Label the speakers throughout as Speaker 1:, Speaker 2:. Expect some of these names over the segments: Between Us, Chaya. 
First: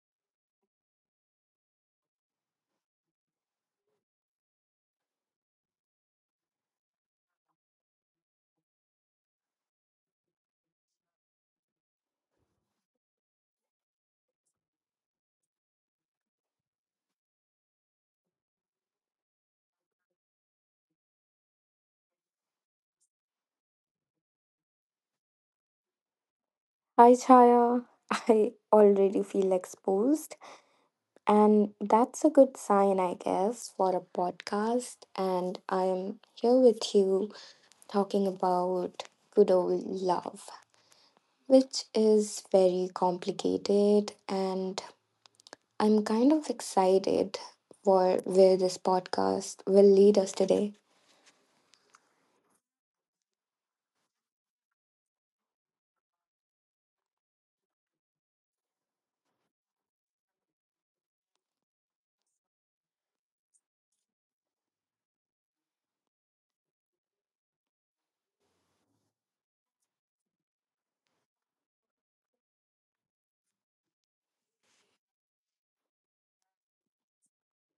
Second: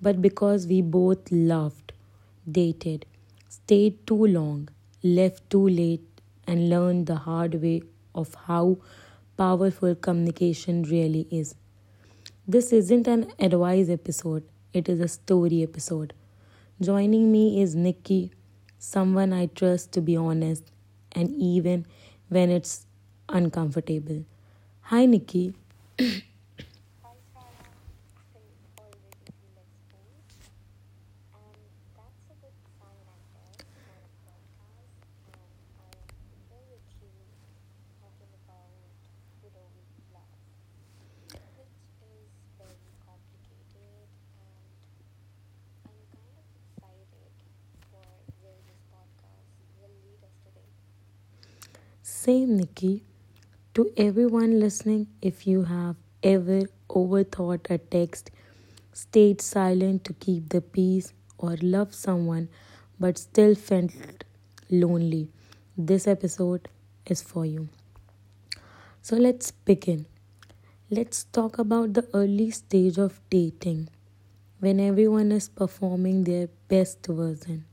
Speaker 1: but because we both loved, dated, stayed too long, left too late and learned the hard way of how powerful communication really is. This isn't an advice episode, it is a story episode. Joining me is Nikki, someone I trust to be honest and even when it's uncomfortable. Hi, Nikki.
Speaker 2: Hi, Chaya. I already feel exposed, and that's a good sign, I guess, for a podcast. And I'm here with you talking about good old love, which is very complicated. And I'm kind of excited for where this podcast will lead us today.
Speaker 1: Same, Nikki. To everyone listening, if you have ever overthought a text, stayed silent to keep the peace, or loved someone but still felt lonely, this episode is for you. So let's begin. Let's talk about the early stage of dating when everyone is performing their best version.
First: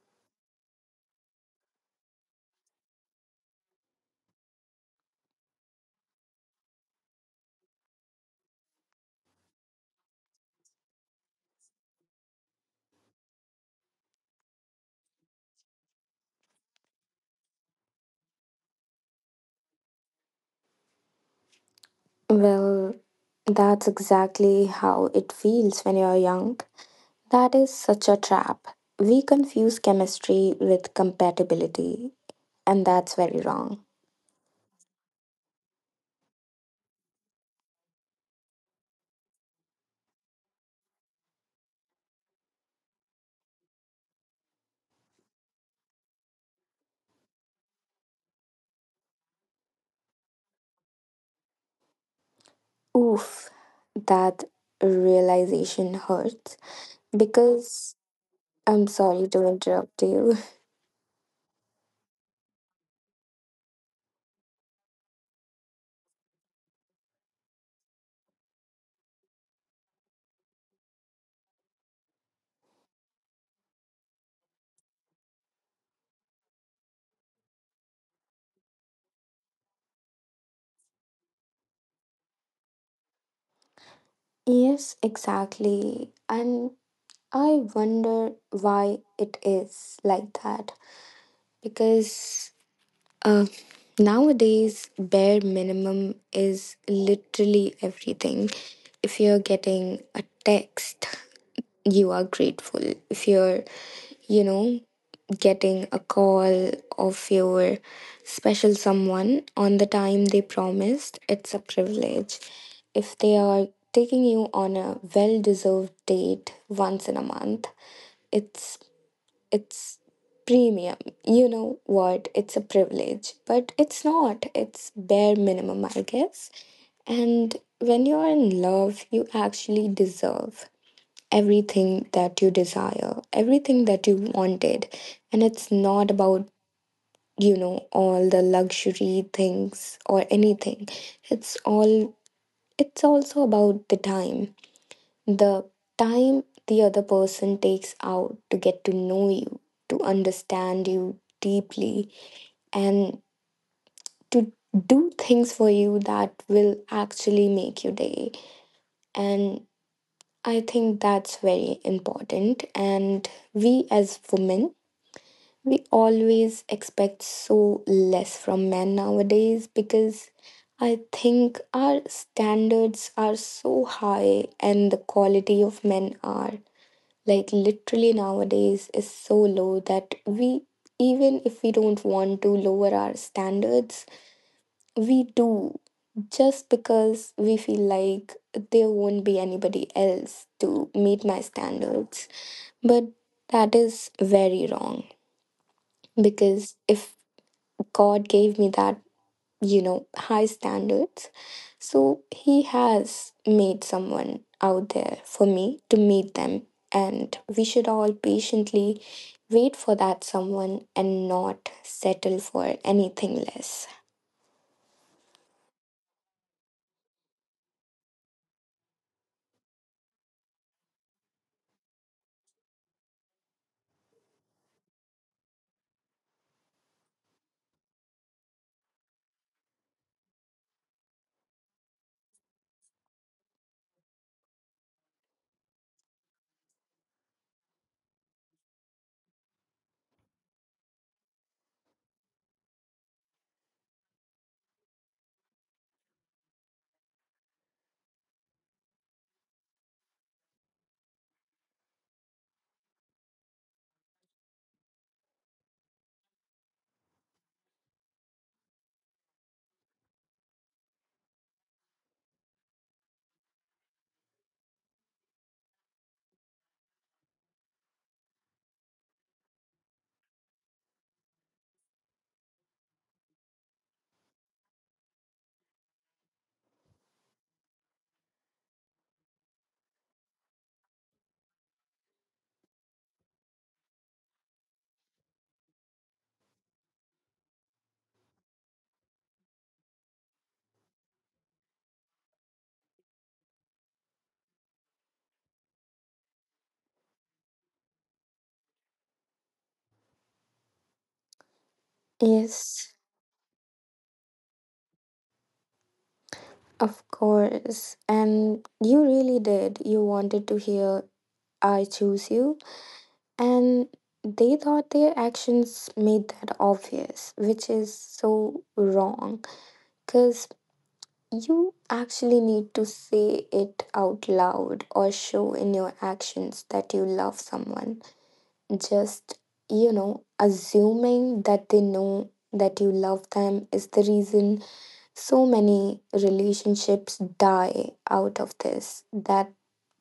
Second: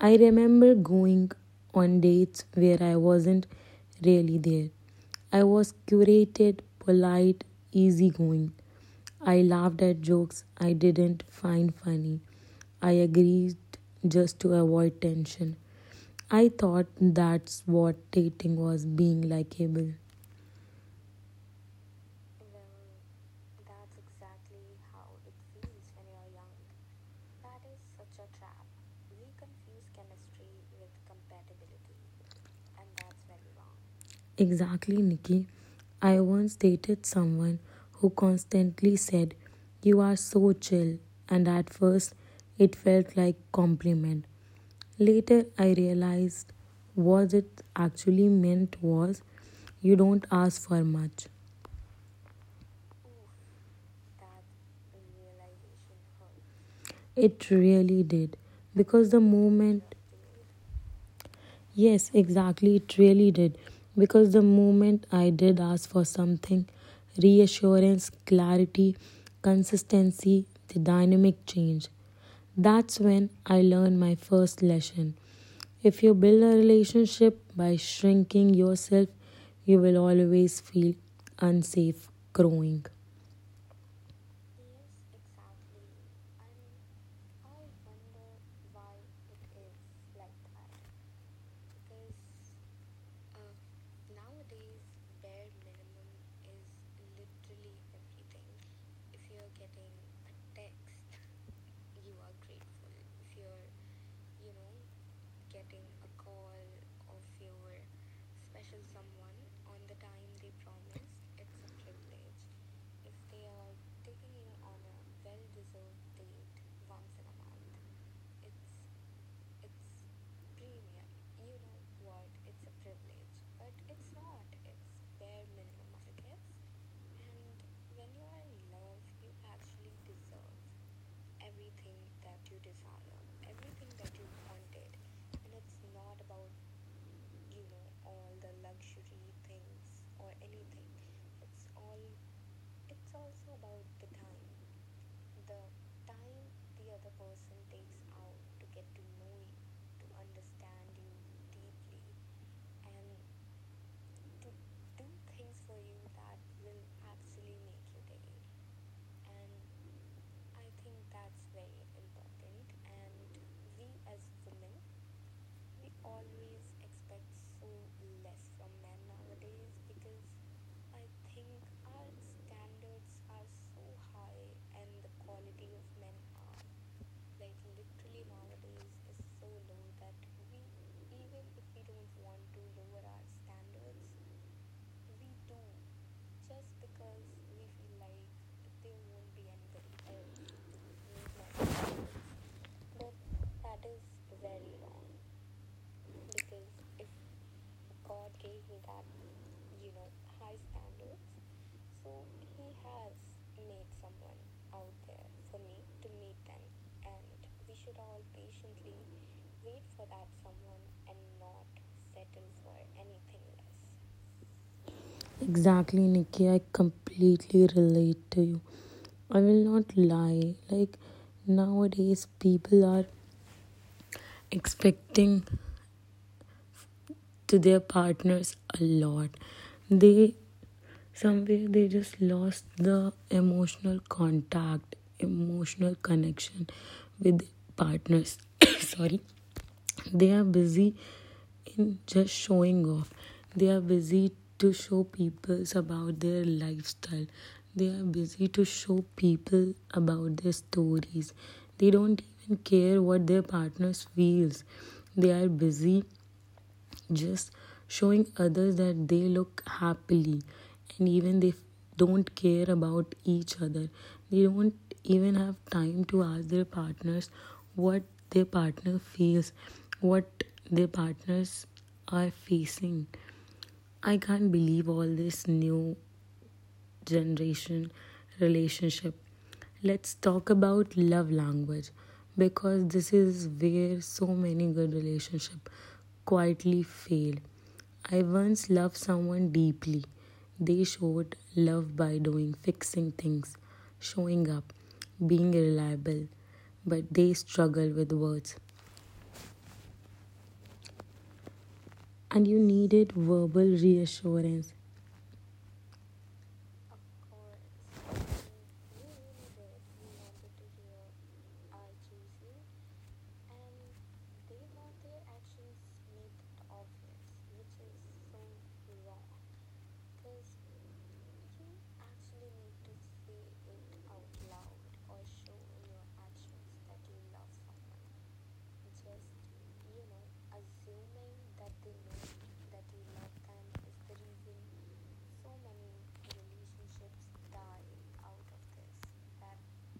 Speaker 1: I remember going on dates where I wasn't really there. I was curated, polite, easygoing. I laughed at jokes I didn't find funny. I agreed just to avoid tension. I thought that's what dating was being likeable.
Speaker 2: Well, that's exactly how it feels when you're young. That is such a trap. We confuse chemistry with compatibility, and that's very wrong.
Speaker 1: Exactly, Nikki. I once dated someone who constantly said, "You are so chill," and at first it felt like compliment. Later I realized what it actually meant was you don't ask for much.
Speaker 2: Oof, that realization hurts
Speaker 1: It
Speaker 2: because
Speaker 1: really did
Speaker 2: I'm
Speaker 1: because the
Speaker 2: sorry to
Speaker 1: moment
Speaker 2: interrupt you.
Speaker 1: Yes, exactly. It really did. Because the moment I did ask for something, reassurance, clarity, consistency, the dynamic change, that's when I learned my first lesson. If you build a relationship by shrinking yourself, you will always feel unsafe growing.
Speaker 2: Yes, exactly. And I wonder why it is like that. Because uh, nowadays, bare minimum is literally everything. If you're getting a text, you are grateful if you're you know getting a call of your special someone on the time they promised. It's a privilege if they are taking you on a well deserved date once in a month. It's it's premium. You know what, it's a privilege, but it's not, it's bare minimum, I guess. And when you're in love, you actually deserve everything that you desire, everything that you wanted. And it's not about, you know, all the luxury things or anything. It's all, it's also about the time. The time the other person takes out to get to know you, to understand you deeply, and to do things for you that will actually make your day. And I think that's very important. And we as women, we always expect so less from men nowadays, because I think our standards are so high and the quality of men are, like, literally nowadays is so low that we, even if we don't want to lower our standards, we do, just because we feel like there won't be anybody else to meet my standards. But that is very wrong, because if God gave me that, you know, high standards, so He has made someone out there for me to meet them. And we should all patiently wait for that someone and not settle for anything less.
Speaker 1: Exactly, Nikki. I completely relate to you. I will not lie. Like nowadays, people are expecting to their partners a lot. They somewhere they just lost the emotional contact, emotional connection with partners. Sorry, they are busy in just showing off. They are busy to show people about their lifestyle. They are busy to show people about their stories. They don't even care what their partners feels. They are busy just showing others that they look happily and even they don't care about each other. They don't even have time to ask their partners what their partner feels, what their partners are facing. I can't believe all this new generation relationship. Let's talk about love language because this is where so many good relationships quietly fail. I once loved someone deeply. They showed love by doing, fixing things, showing up, being reliable, but they struggle with words. And you
Speaker 2: Yes,
Speaker 1: needed verbal reassurance.
Speaker 2: of course. And you really did. You wanted to hear, I choose you. And they thought their actions made that obvious, which is so wrong. Because you actually need to say it out loud or show in your actions that you love someone. Just, you know, assuming that they know that you love them is the reason so many relationships die out of this. That,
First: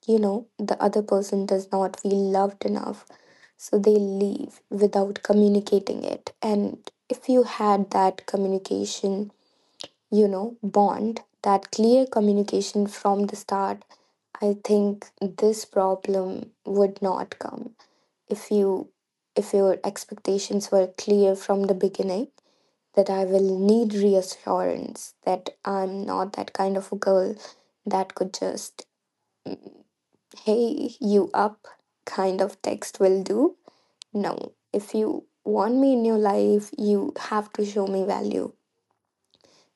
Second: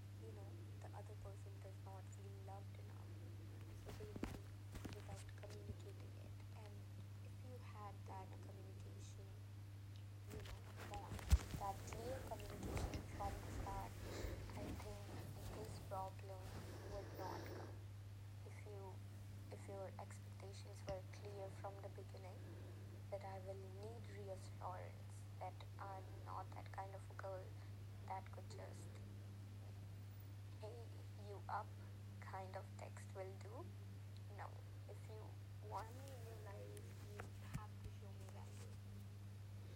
Speaker 2: you know, the other person does not feel loved enough. So they leave without communicating it. And if you had that communication, you know, bond, that clear communication from the start, I think this problem would not come if you if your expectations were clear from the beginning. That I will need reassurance, that I'm not that kind of a girl that could just mm, hey you up kind of text will do. No, if you want me in your life, you have to show me value.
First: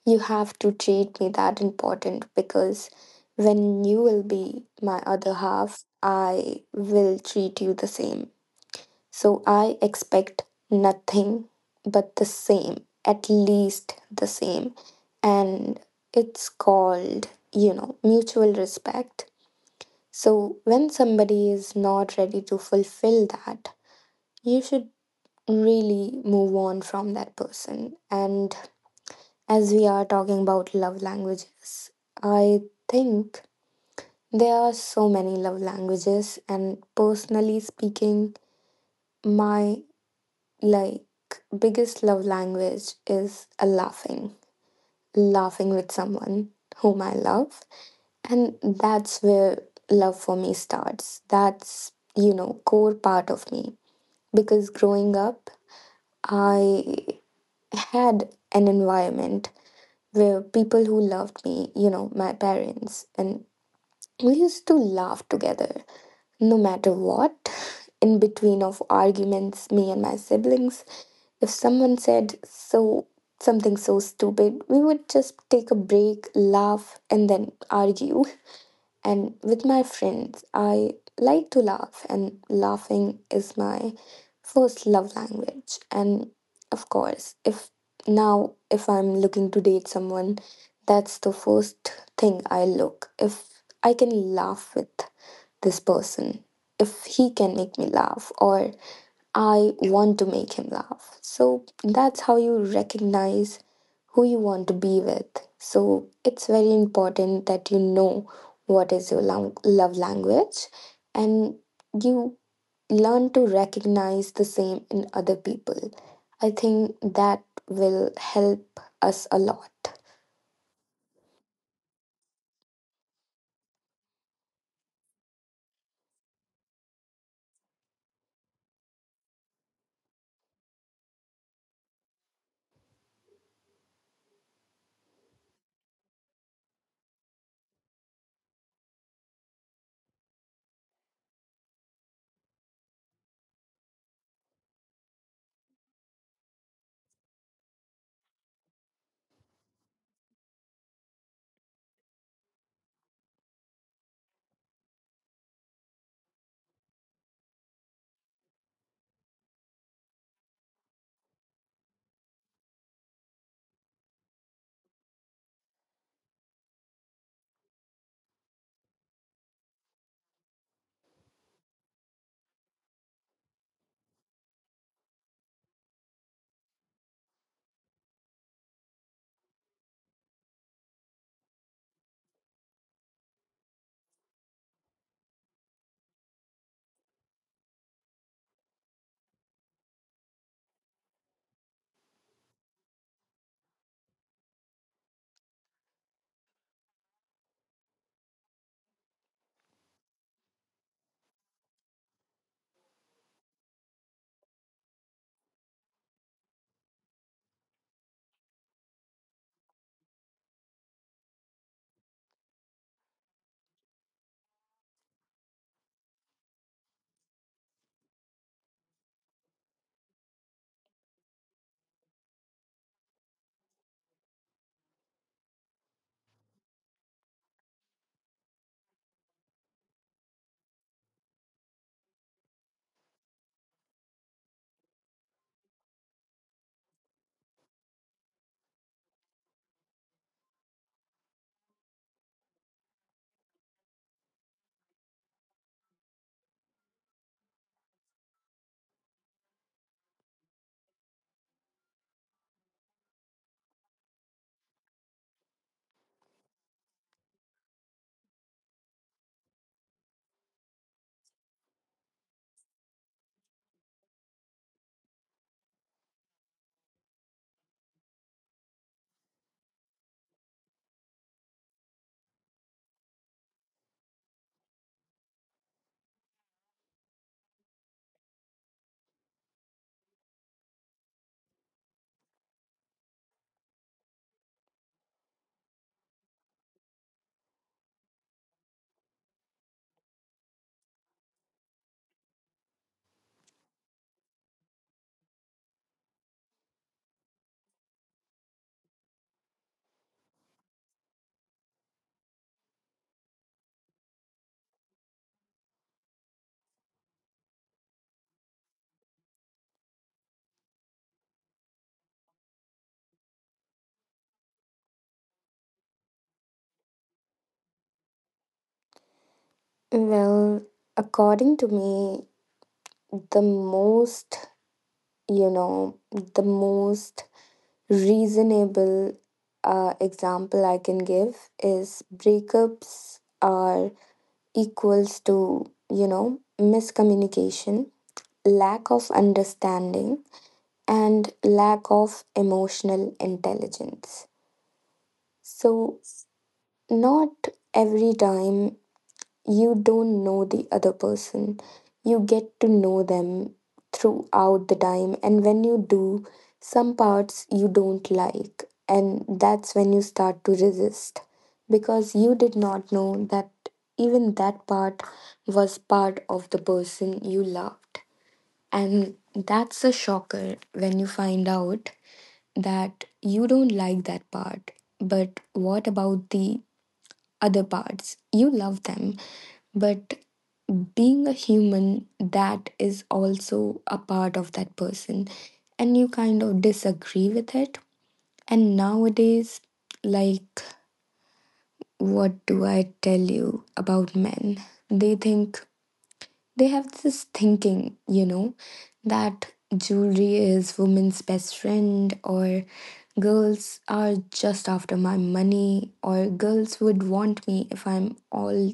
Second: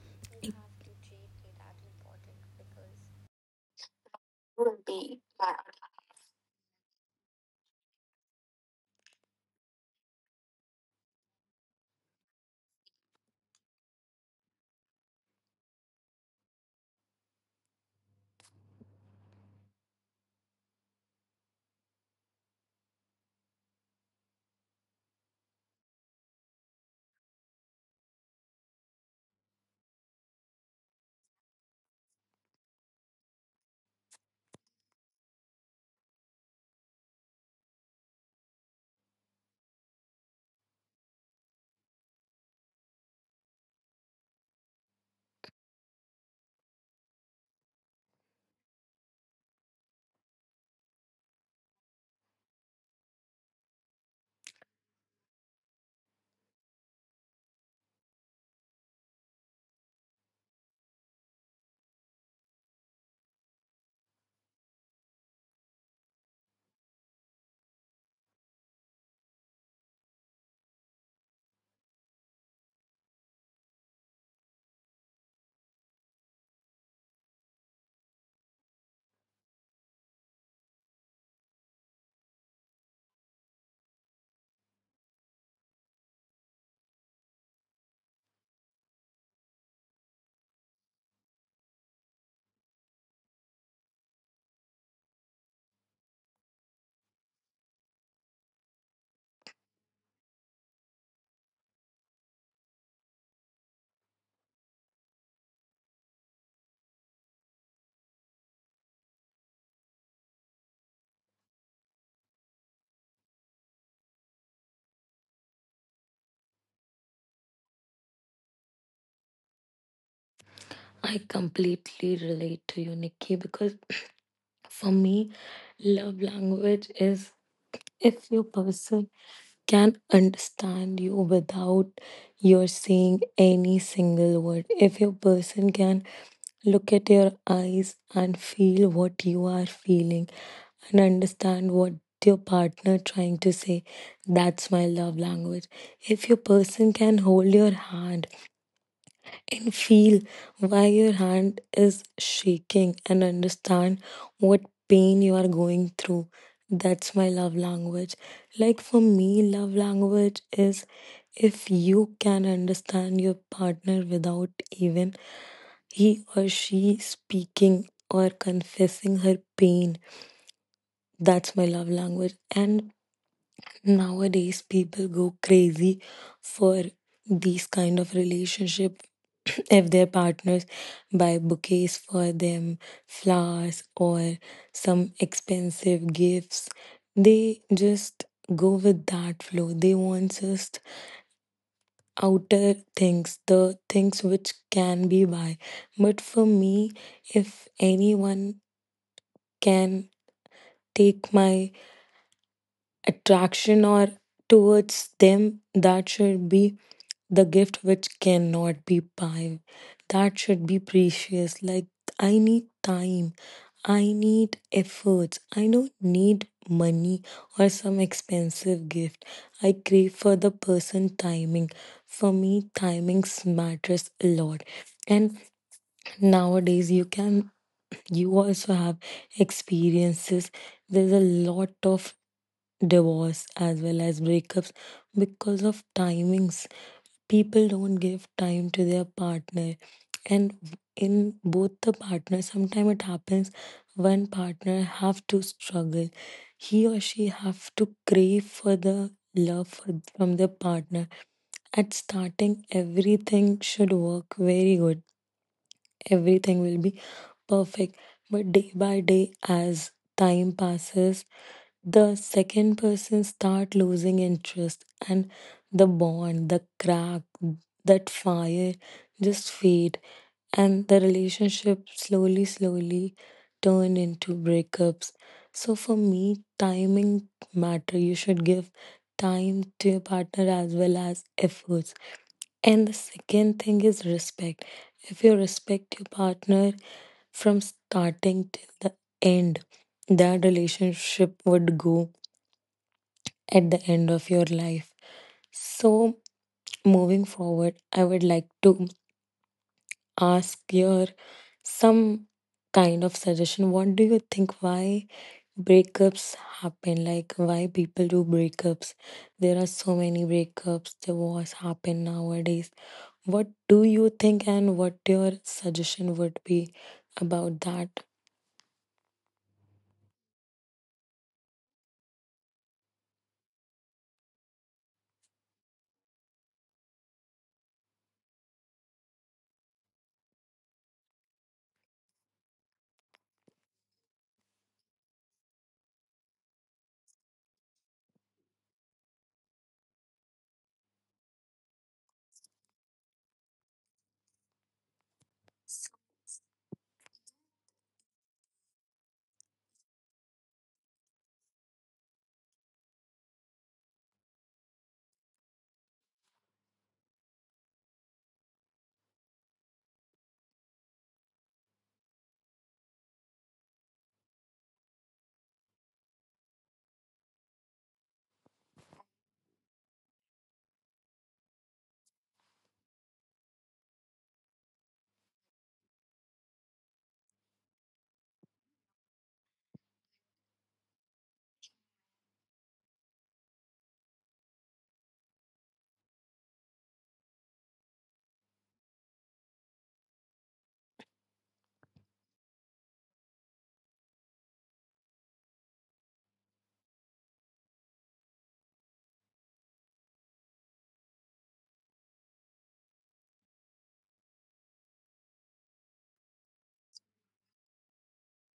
Speaker 2: You have to treat me that important, because when you will be my other half, I will treat you the same. So I expect nothing but the same, at least the same. And it's called, you know, mutual respect. So when somebody is not ready to fulfill that, you should really move on from that person. And as we are talking about love languages, I think there are so many love languages, and personally speaking, my, like, biggest love language is a laughing, laughing with someone whom I love, and that's where love for me starts. That's, you know, core part of me, because growing up, I had an environment were people who loved me, you know, my parents, and we used to laugh together no matter what. In between of arguments, me and my siblings, if someone said something so stupid, we would just take a break, laugh, and then argue. And with my friends, I like to laugh, and laughing is my first love language. And of course, if now, if I'm looking to date someone, that's the first thing I look. If I can laugh with this person, if he can make me laugh, or I want to make him laugh. So that's how you recognize who you want to be with. So it's very important that you know what is your love language and you learn to recognize the same in other people. I think that will help us a lot.
Speaker 1: I completely relate to you, Nikki, because for me, love language is if your person can understand you without your saying any single word, if your person can look at your eyes and feel what you are feeling and understand what your partner trying to say, that's my love language. If your person can hold your hand and feel why your hand is shaking and understand what pain you are going through. That's my love language. Like for me, love language is if you can understand your partner without even he or she speaking or confessing her pain. That's my love language. And nowadays, people go crazy for these kind of relationship if their partners buy bouquets for them, flowers, or some expensive gifts. They just go with that flow. They want just outer things, the things which can be buy. But for me, if anyone can take my attraction or towards them, that should be the gift which cannot be buy, that should be precious. Like, I need time, I need efforts, I don't need money or some expensive gift. I crave for the person timing. For me timings matters a lot. And nowadays you also have experiences. There's a lot of divorce as well as breakups because of timings. People don't give time to their partner, and in both the partners sometimes it happens one partner have to struggle, he or she have to crave for the love for, from their partner. At starting everything should work very good, everything will be perfect. But day by day, as time passes, the second person start losing interest and the bond, the crack, that fire just fade and the relationship slowly, slowly turn into breakups. So for me, timing matter. You should give time to your partner as well as efforts. And the second thing is respect. If you respect your partner from starting till the end, that relationship would go at the end of your life. So, moving forward, I would like to ask your some kind of suggestion. What do you think? Why breakups happen? Like why people do breakups? There are so many breakups. Divorce happen nowadays. What do you think? And what your suggestion would be about that?
Speaker 2: Well, according to me, the most, you know, the most reasonable example I can give is breakups are equals to, you know, miscommunication, lack of understanding, and lack of emotional intelligence. So, not every time. You don't know the other person. You get to know them throughout the time. And when you do, some parts you don't like. And that's when you start to resist, because you did not know that even that part was part of the person you loved. And that's a shocker when you find out that you don't like that part. But what about the other parts? You love them, but being a human, that is also a part of that person, and you kind of disagree with it. And nowadays, like, what do I tell you about men? They think, they have this thinking, you know, that jewelry is women's best friend, or girls are just after my money, or girls would want me if I'm all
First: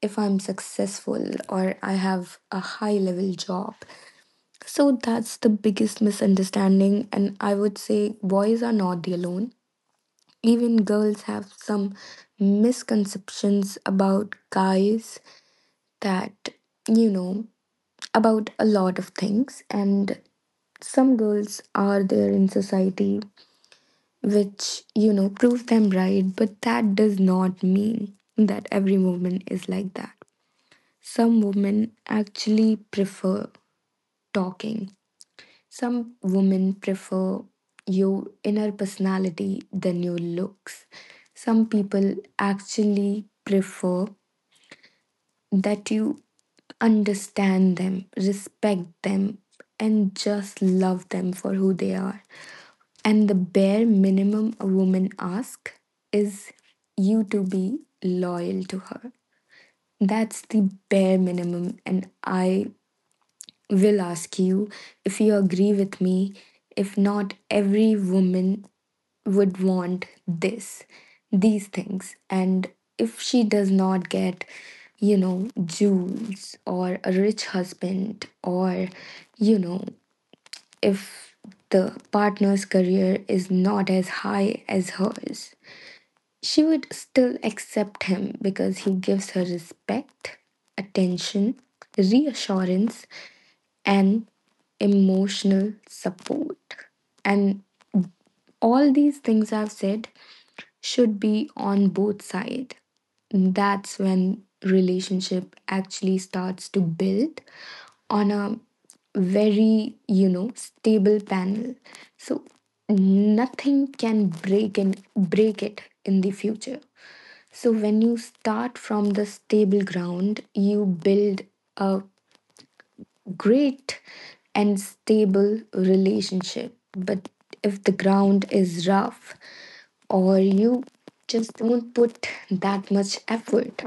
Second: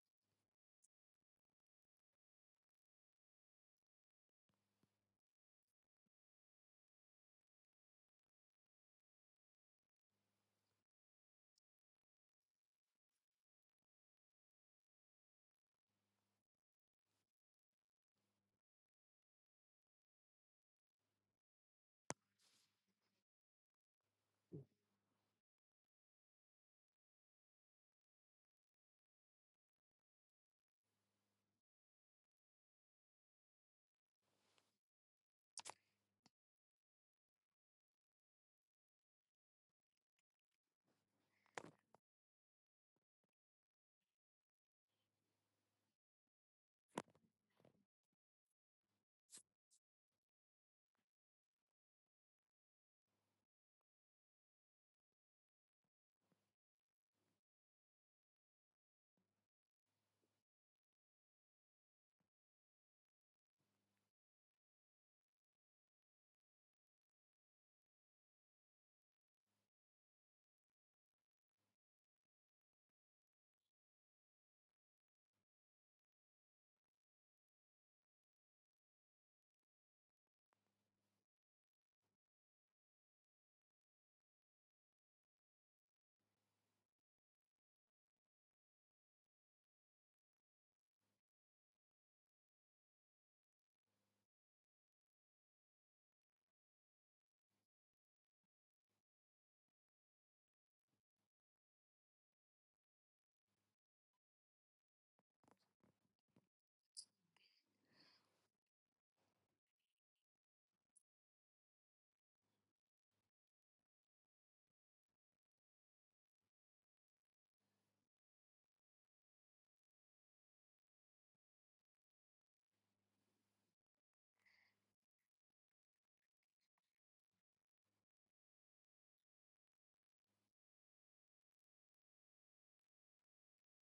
Speaker 2: if I'm successful or I have a high level job. So that's the biggest misunderstanding, and I would say boys are not the alone. Even girls have some misconceptions about guys, that, you know, about a lot of things, and some girls are there in society which, you know, prove them right, but that does not mean that every woman is like that. Some women actually prefer talking. Some women prefer your inner personality than your looks. Some people actually prefer that you understand them, respect them, and just love them for who they are. And the bare minimum a woman asks is you to be loyal to her. That's the bare minimum, and I will ask you if you agree with me. If not, every woman would want this, these things. And if she does not get, you know, jewels or a rich husband, or, you know, if the partner's career is not as high as hers, she would still accept him because he gives her respect, attention, reassurance, and emotional support. And all these things I've said should be on both sides. That's when relationship actually starts to build on a very, you know, stable panel. So nothing can break and break it in the future. So when you start from the stable ground, you build a great and stable relationship. But if the ground is rough, or you just don't put that much effort,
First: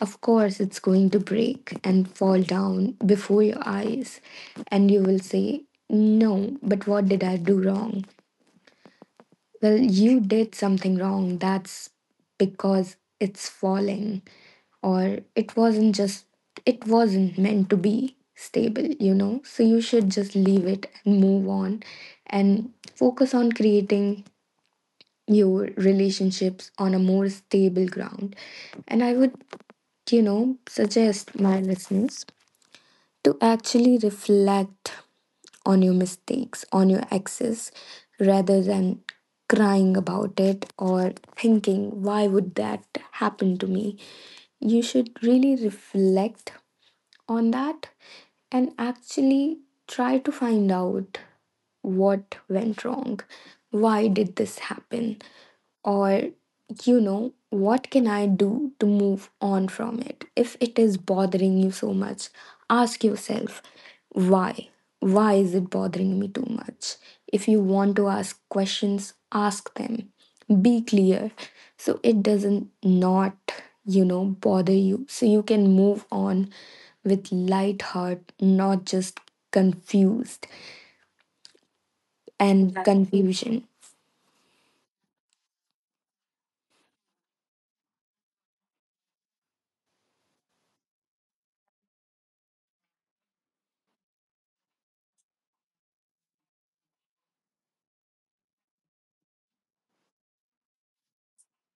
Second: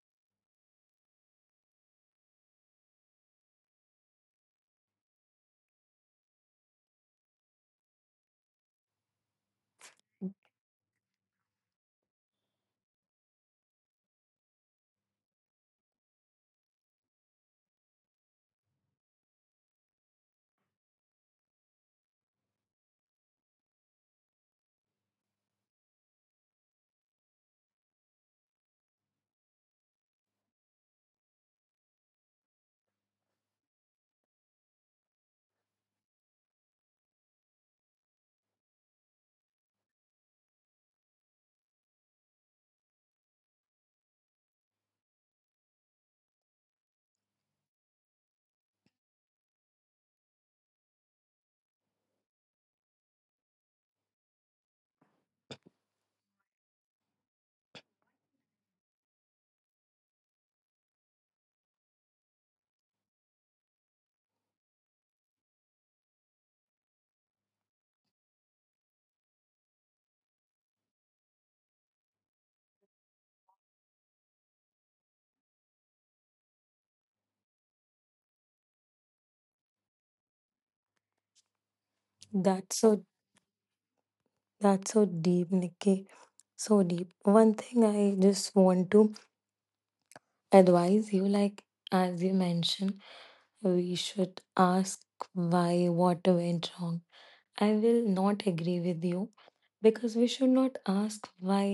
Speaker 2: of course it's going to break and fall down before your eyes. And you will say, no, but what did I do wrong? Well, you did something wrong. That's because it's falling, or it wasn't meant to be stable, you know? So you should just leave it and move on and focus on creating your relationships on a more stable ground. And I would, you know, suggest my listeners to actually reflect on your mistakes, on your exes, rather than crying about it or thinking, why would that happen to me? You should really reflect on that and actually try to find out what went wrong. Why did this happen? Or, you know, what can I do to move on from it? If it is bothering you so much, ask yourself, why why is it bothering me too much? If you want to ask questions, ask them. Be clear, so it doesn't not, you know, bother you, so you can move on with light heart, not just confused and,
Speaker 1: That's
Speaker 2: exactly,
Speaker 1: so
Speaker 2: confusion.
Speaker 1: that's so deep, Nikki. So deep. One thing I just want to advise you, like, as you mentioned we should ask why, what went wrong. I will not agree with you, because we should not ask why,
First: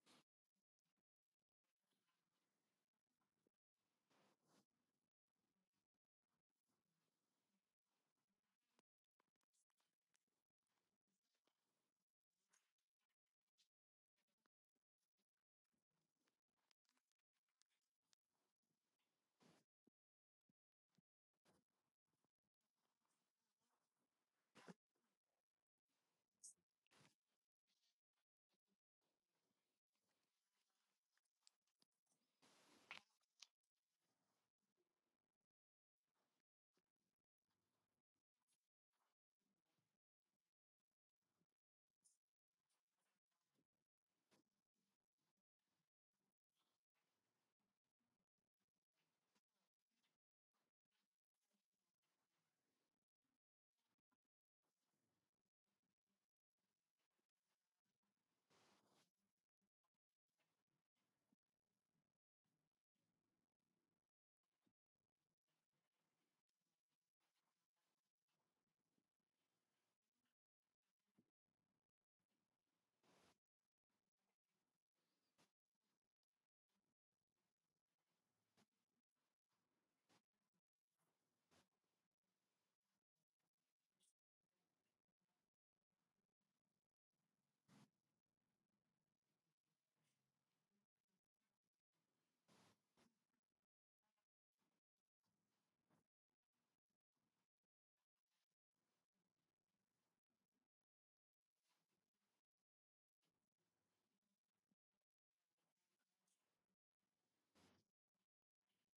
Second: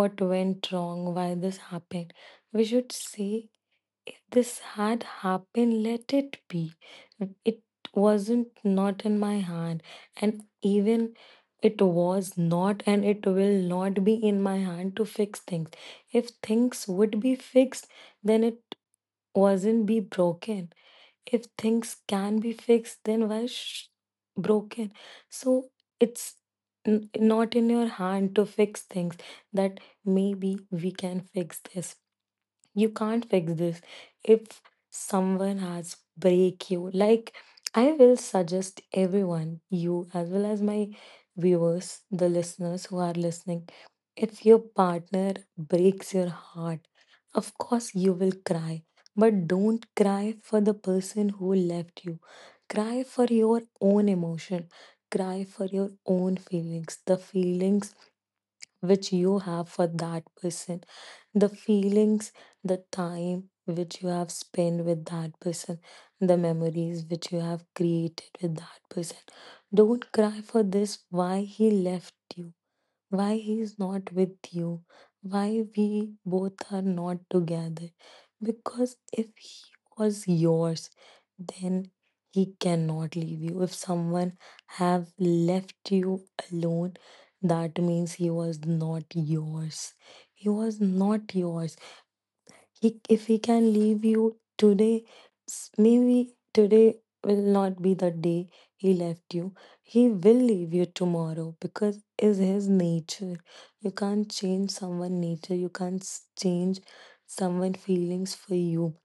Speaker 1: what went wrong, why this happened. We should say, if this had happened, let it be. It wasn't not in my hand, and even it was not, and it will not be in my hand to fix things. If things would be fixed, then it wasn't be broken. If things can be fixed, then why broken? So it's not in your hand to fix things, that maybe we can fix this. You can't fix this. If someone has break you, like, I will suggest everyone, you as well as my viewers, the listeners who are listening, if your partner breaks your heart, of course you will cry, but don't cry for the person who left you. Cry for your own emotion, cry for your own feelings, the feelings which you have for that person, the feelings, the time which you have spent with that person, the memories which you have created with that person. Don't cry for this, why he left you, why he's not with you, why we both are not together. Because if he was yours, then he cannot leave you. If someone have left you alone, that means he was not yours. He was not yours. If he can leave you today, maybe today will not be the day he left you. He will leave you tomorrow because is his nature. You can't change someone' nature. You can't change someone' feelings for you.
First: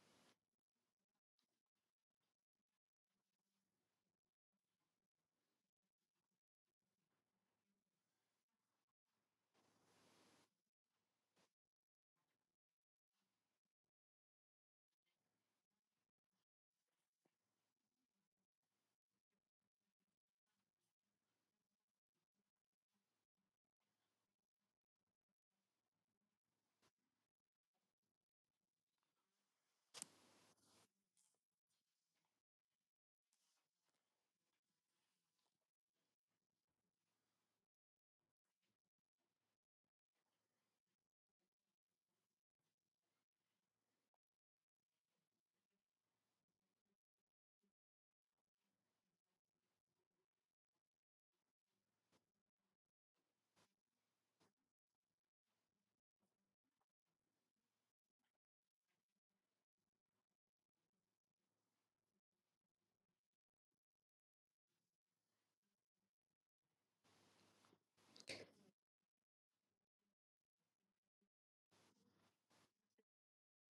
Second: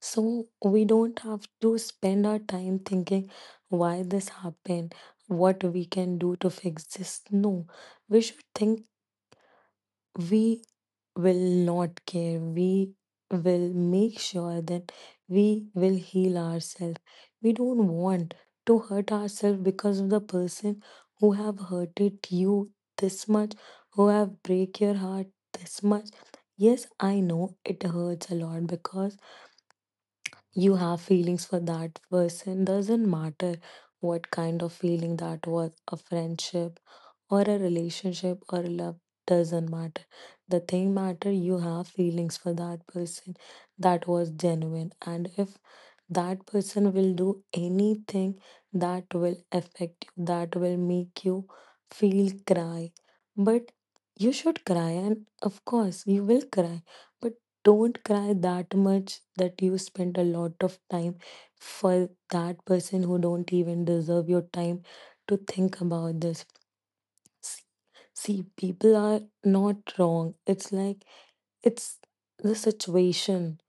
Speaker 1: So we don't have to spend our time thinking why this happened, what we can do to fix this. No, we should think, we will not care. We will make sure that we will heal ourselves. We don't want to hurt ourselves because of the person who have hurted you this much, who have break your heart this much. Yes, I know it hurts a lot because you have feelings for that person. Doesn't matter what kind of feeling, that was a friendship or a relationship or love, doesn't matter. The thing matter, you have feelings for that person that was genuine, and if that person will do anything that will affect you, that will make you feel cry, but you should cry, and of course you will cry, but don't cry that much that you spent a lot of time for that person who don't even deserve your time to think about this. See, see, people are not wrong. It's like, it's the situation.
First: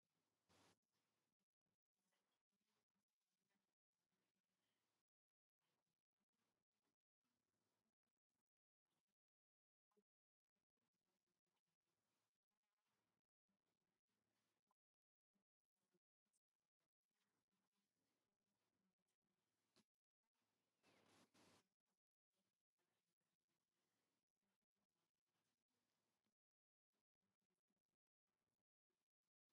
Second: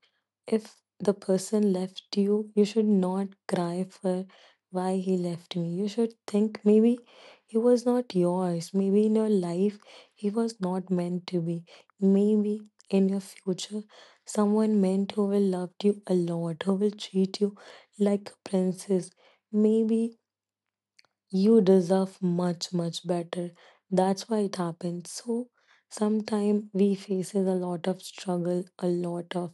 Speaker 1: If the person left you, you should not cry for why he left me. You should think maybe he was not yours. Maybe in your life, he was not meant to be. Maybe in your future, someone meant who will love you a lot, who will treat you like a princess. Maybe you deserve much, much better. That's why it happens. So, sometimes we faces a lot of struggle, a lot of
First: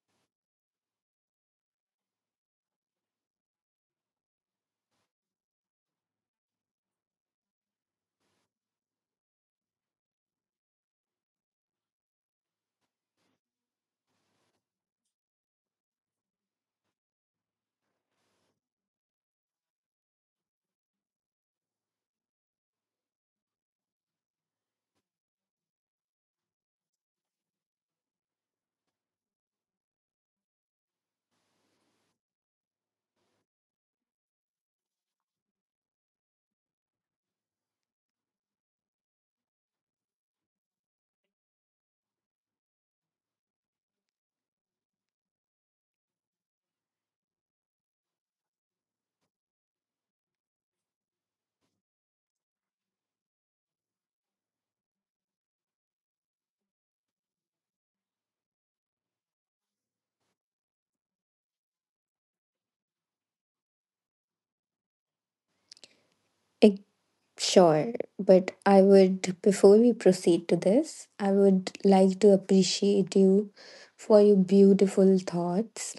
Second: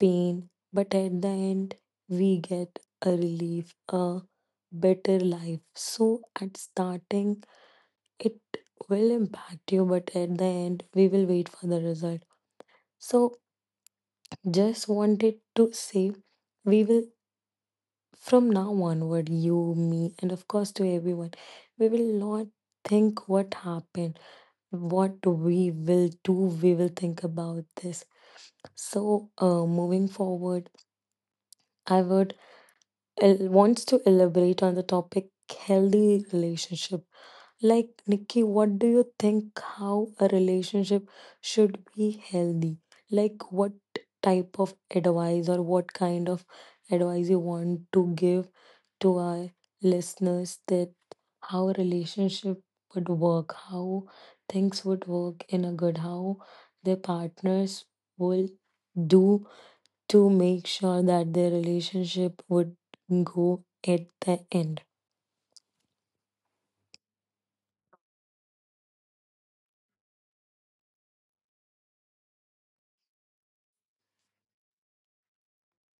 Speaker 1: pain, but at the end, we get a relief, a better life. So, at starting, it will impact you, but at the end, we will wait for the result. So, just wanted to say, we will, from now onward, you, me, and of course, to everyone, we will not think what happened, what we will do, we will think about this. So, moving forward, I would wants to elaborate on the topic healthy relationship. Like, Nikki, what do you think, how a relationship should be healthy? Like, what type of advice or what kind of advice you want to give to our listeners, that how a relationship would work, how things would work in a good, how their partners will do to make sure that their relationship would go at the end.
Speaker 2: Sure, but I would, before we proceed to this, I would like to appreciate you for your beautiful thoughts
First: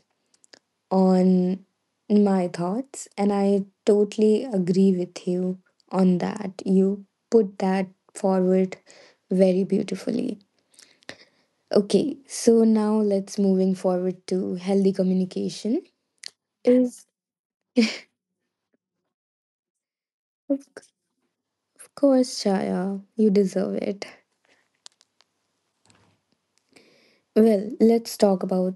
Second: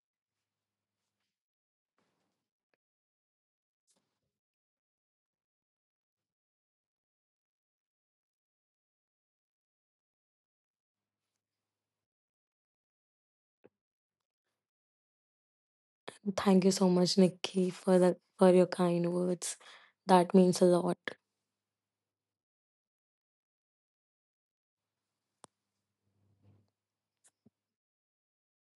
Speaker 2: on my thoughts, and I totally agree with you on that. You put that forward very beautifully. Okay, so now let's moving forward to healthy communication.
Speaker 1: Thank you so
Speaker 2: Is
Speaker 1: much, Nikki, for your kind words. That means
Speaker 2: of
Speaker 1: a lot.
Speaker 2: course, Chaya, you deserve it. Well, let's talk about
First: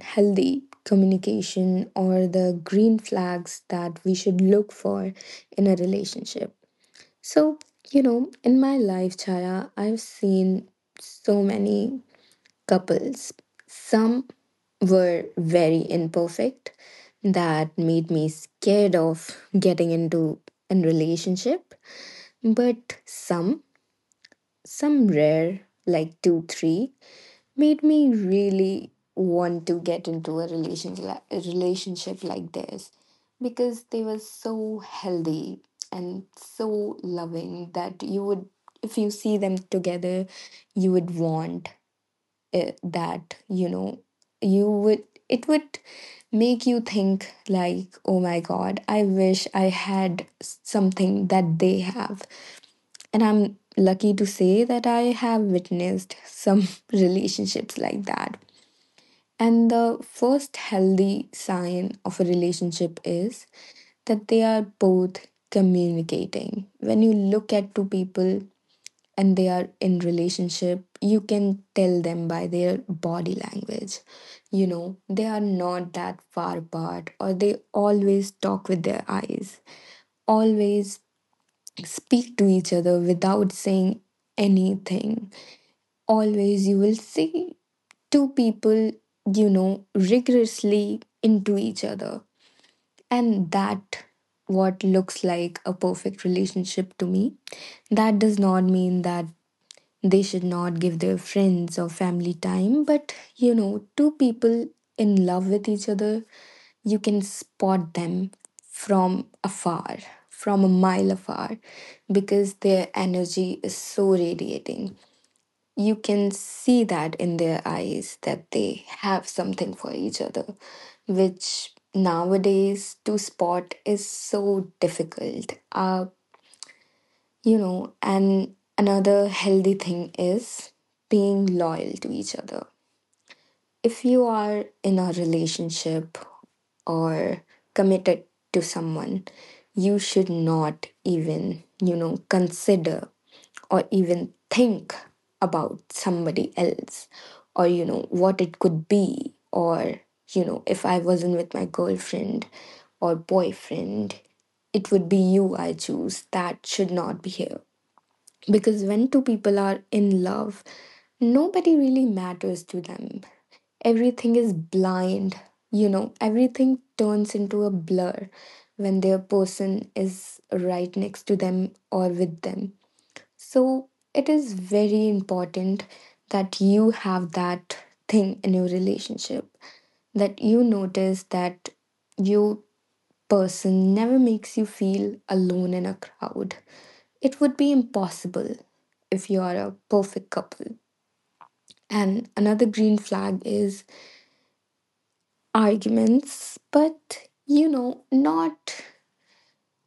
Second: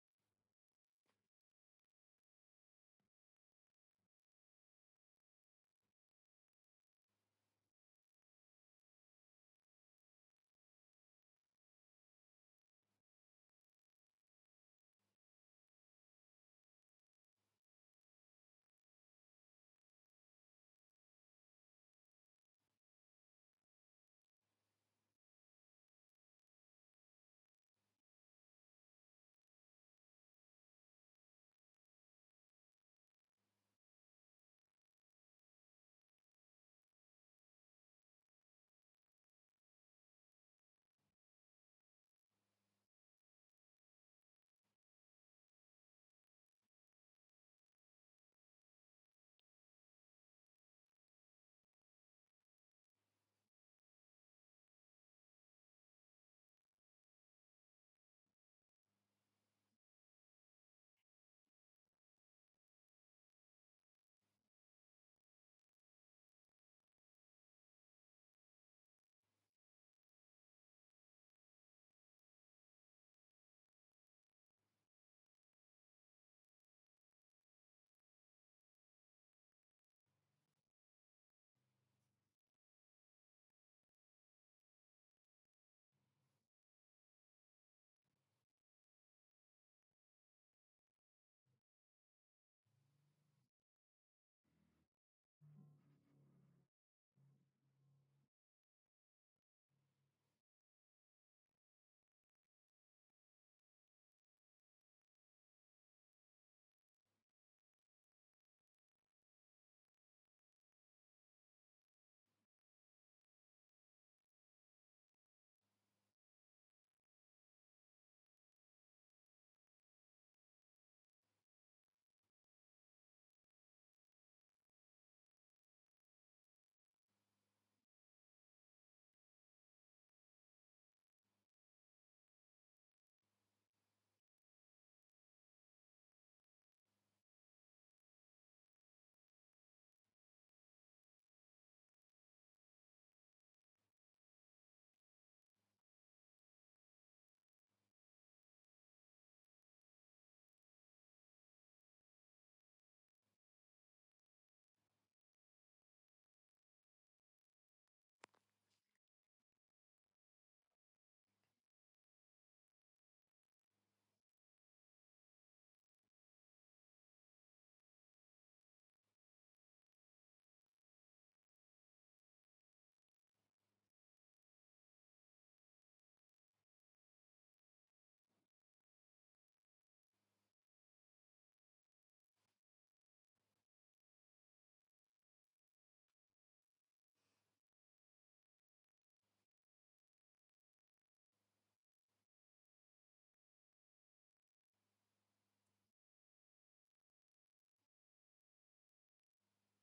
Speaker 2: healthy communication or the green flags that we should look for in a relationship. So, you know, in my life, Chaya, I've seen so many couples. Some were very imperfect, that made me scared of getting into a relationship, but some, rare, like two, three, made me really want to get into a relationship like theirs, because they were so healthy and so loving that you would, if you see them together, you would want, that you know you would it would make you think, like, oh my god, I wish I had something that they have. And I'm lucky to say that I have witnessed some relationships like that. And the first healthy sign of a relationship is that they are both communicating. When you look at two people and they are in relationship, you can tell them by their body language. You know, they are not that far apart, or they always talk with their eyes. Always speak to each other without saying anything. Always you will see two people, you know, rigorously into each other. And that what looks like a perfect relationship to me. That does not mean that they should not give their friends or family time, but you know, two people in love with each other, you can spot them from afar, from a mile afar, because their energy is so radiating, you can see that in their eyes, that they have something for each other, which nowadays to spot is so difficult. You know, and another healthy thing is being loyal to each other. If you are in a relationship or committed to someone, you should not even, you know, consider or even think about somebody else, or you know what it could be, or, you know, if I wasn't with my girlfriend or boyfriend, it would be you I choose, that should not be here. Because when two people are in love, nobody really matters to them. Everything is blind. You know, everything turns into a blur when their person is right next to them or with them. So it is very important that you have that thing in your relationship, that you notice that your person never makes you feel alone in a crowd. It would be impossible if you are a perfect couple. And another green flag is arguments, but you know, not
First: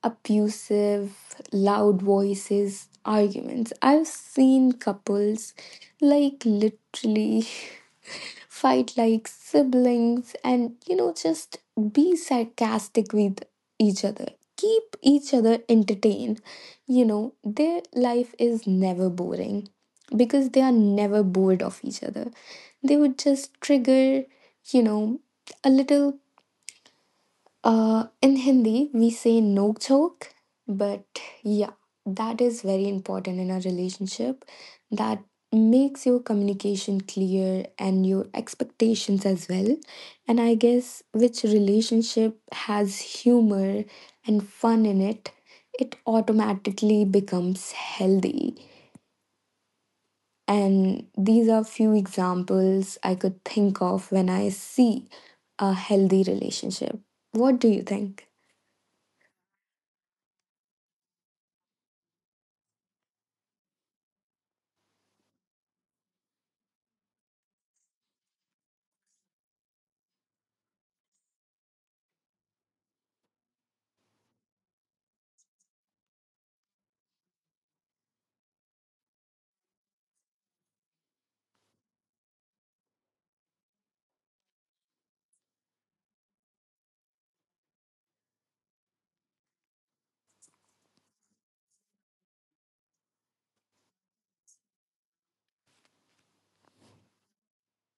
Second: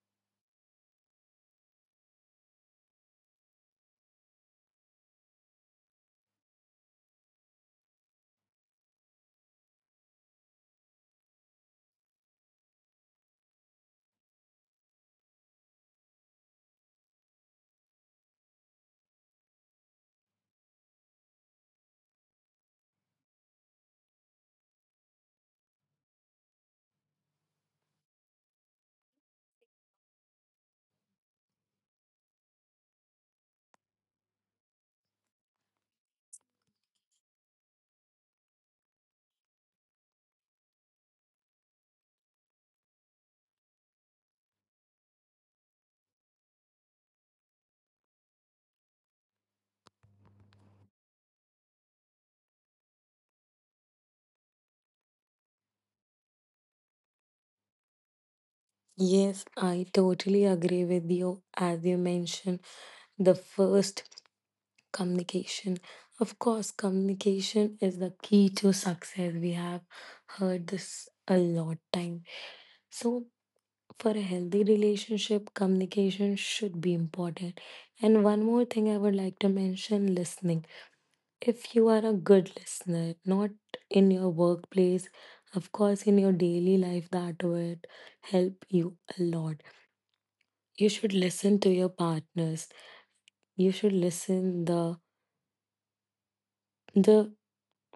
Speaker 2: abusive, loud voices, arguments. I've seen couples, like, literally fight like siblings, and you know, just be sarcastic with each other. Keep each other entertained. You know, their life is never boring, because they are never bored of each other. They would just trigger, you know, a little, in Hindi, we say no joke, but yeah, that is very important in a relationship. That makes your communication clear and your expectations as well. And I guess which relationship has humor and fun in it, it automatically becomes healthy. And these are few examples I could think of when I see a healthy relationship. What do you think?
Speaker 1: Yes, I totally agree with you. As you mentioned, the first, communication. Of course, communication is the key to success. We have heard this a lot time. So for a healthy relationship, communication should be important. And one more thing I would like to mention, listening. If you are a good listener, not in your workplace, of course, in your daily life, that would help you a lot. You should listen to your partners. You should listen the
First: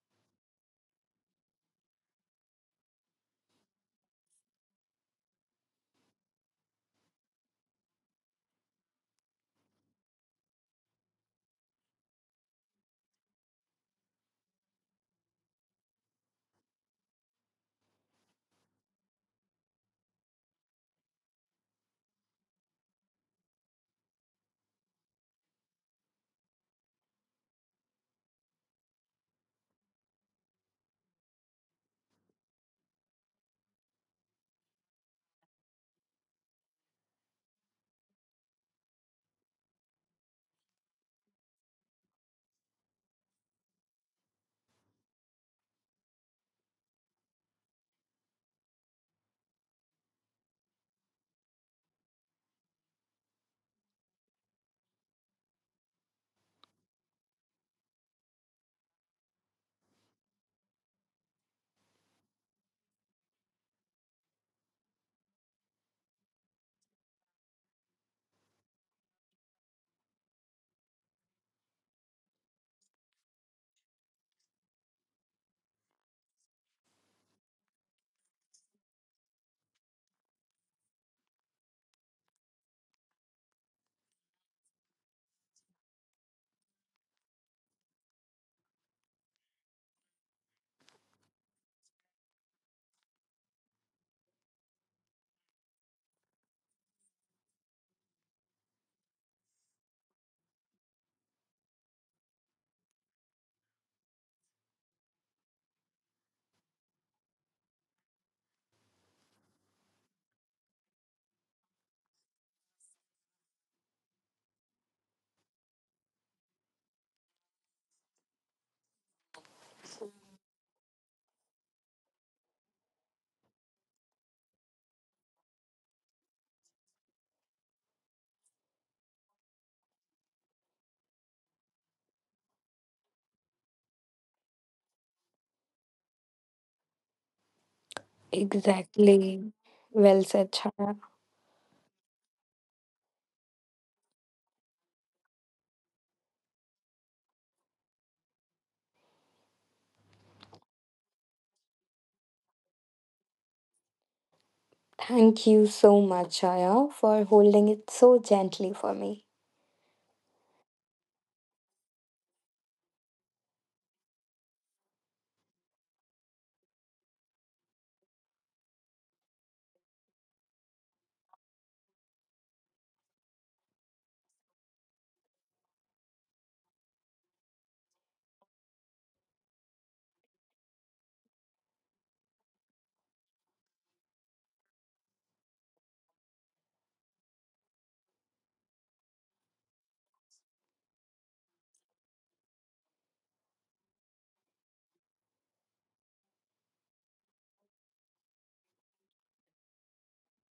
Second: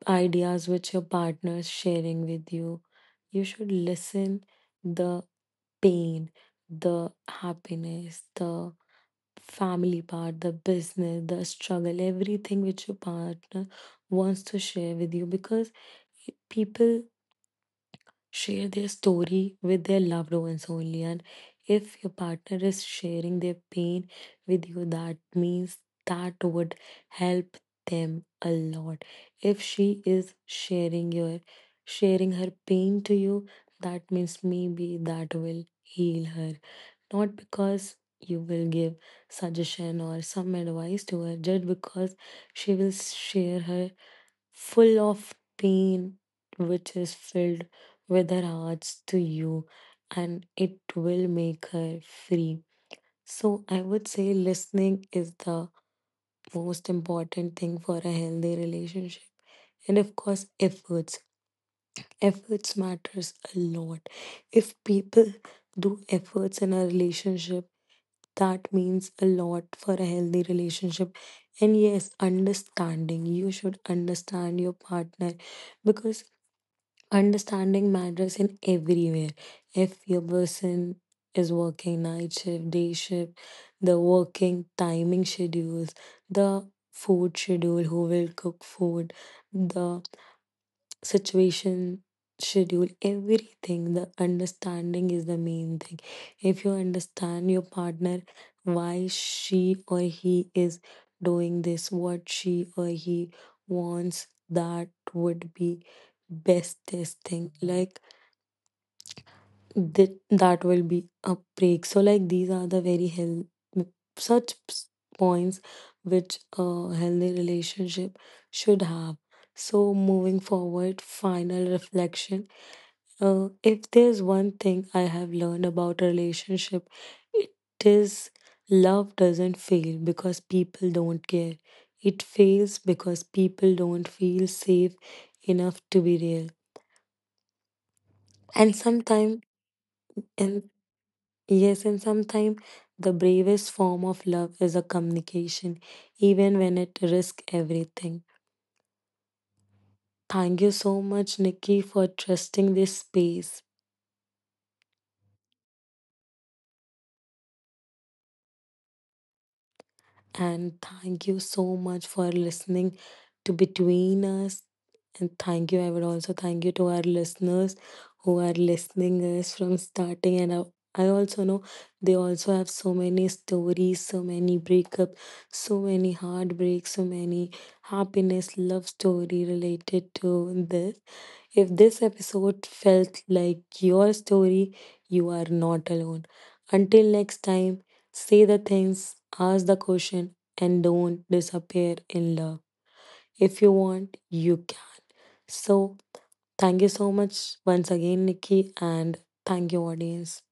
Speaker 1: ideas which your partner is sharing with you. You should listen the pain, the happiness, the family part, the business, the struggle, everything which your partner wants to share with you, because people share their story with their loved ones only. And if your partner is sharing their pain with you, that means that would help them a lot. If she is sharing her pain to you, that means maybe that will heal her, not because you will give suggestion or some advice to her, just because she will share her full of pain which is filled with her hearts to you, and it will make her free. So I would say listening is the most important thing for a healthy relationship. And of course efforts matters a lot. If people do efforts in a relationship, that means a lot for a healthy relationship. And yes, understanding. You should understand your partner because understanding matters in everywhere. If your person is working night shift, day shift, the working timing schedules, the food schedule, who will cook food, the situation, schedule, everything. The understanding is the main thing. If you understand your partner, why she or he is doing this, what she or he wants, that would be bestest thing. Like that will be a break. So like these are the very health such points which a healthy relationship should have. So moving forward, final reflection, if there's one thing I have learned about relationship, it is, love doesn't fail because people don't care, it fails because people don't feel safe enough to be real. And sometimes
Speaker 2: Exactly. Well said,
Speaker 1: in
Speaker 2: Chaya.
Speaker 1: Yes, and sometimes the bravest form of love is a communication, even when it risks everything. Thank you so much, Nikki, for trusting this space.
Speaker 2: Thank you so much, Chaya, for holding it so gently for me.
Speaker 1: And thank you so much for listening to Between Us. And thank you. I would also thank you to our listeners who are listening us from starting. And I also know they also have so many stories, so many breakups, so many heartbreaks, so many happiness, love story related to this. If this episode felt like your story, you are not alone. Until next time. Say the things, ask the question, and don't disappear in love. If you want, you can. So, thank you so much once again, Nikki, and thank you, audience.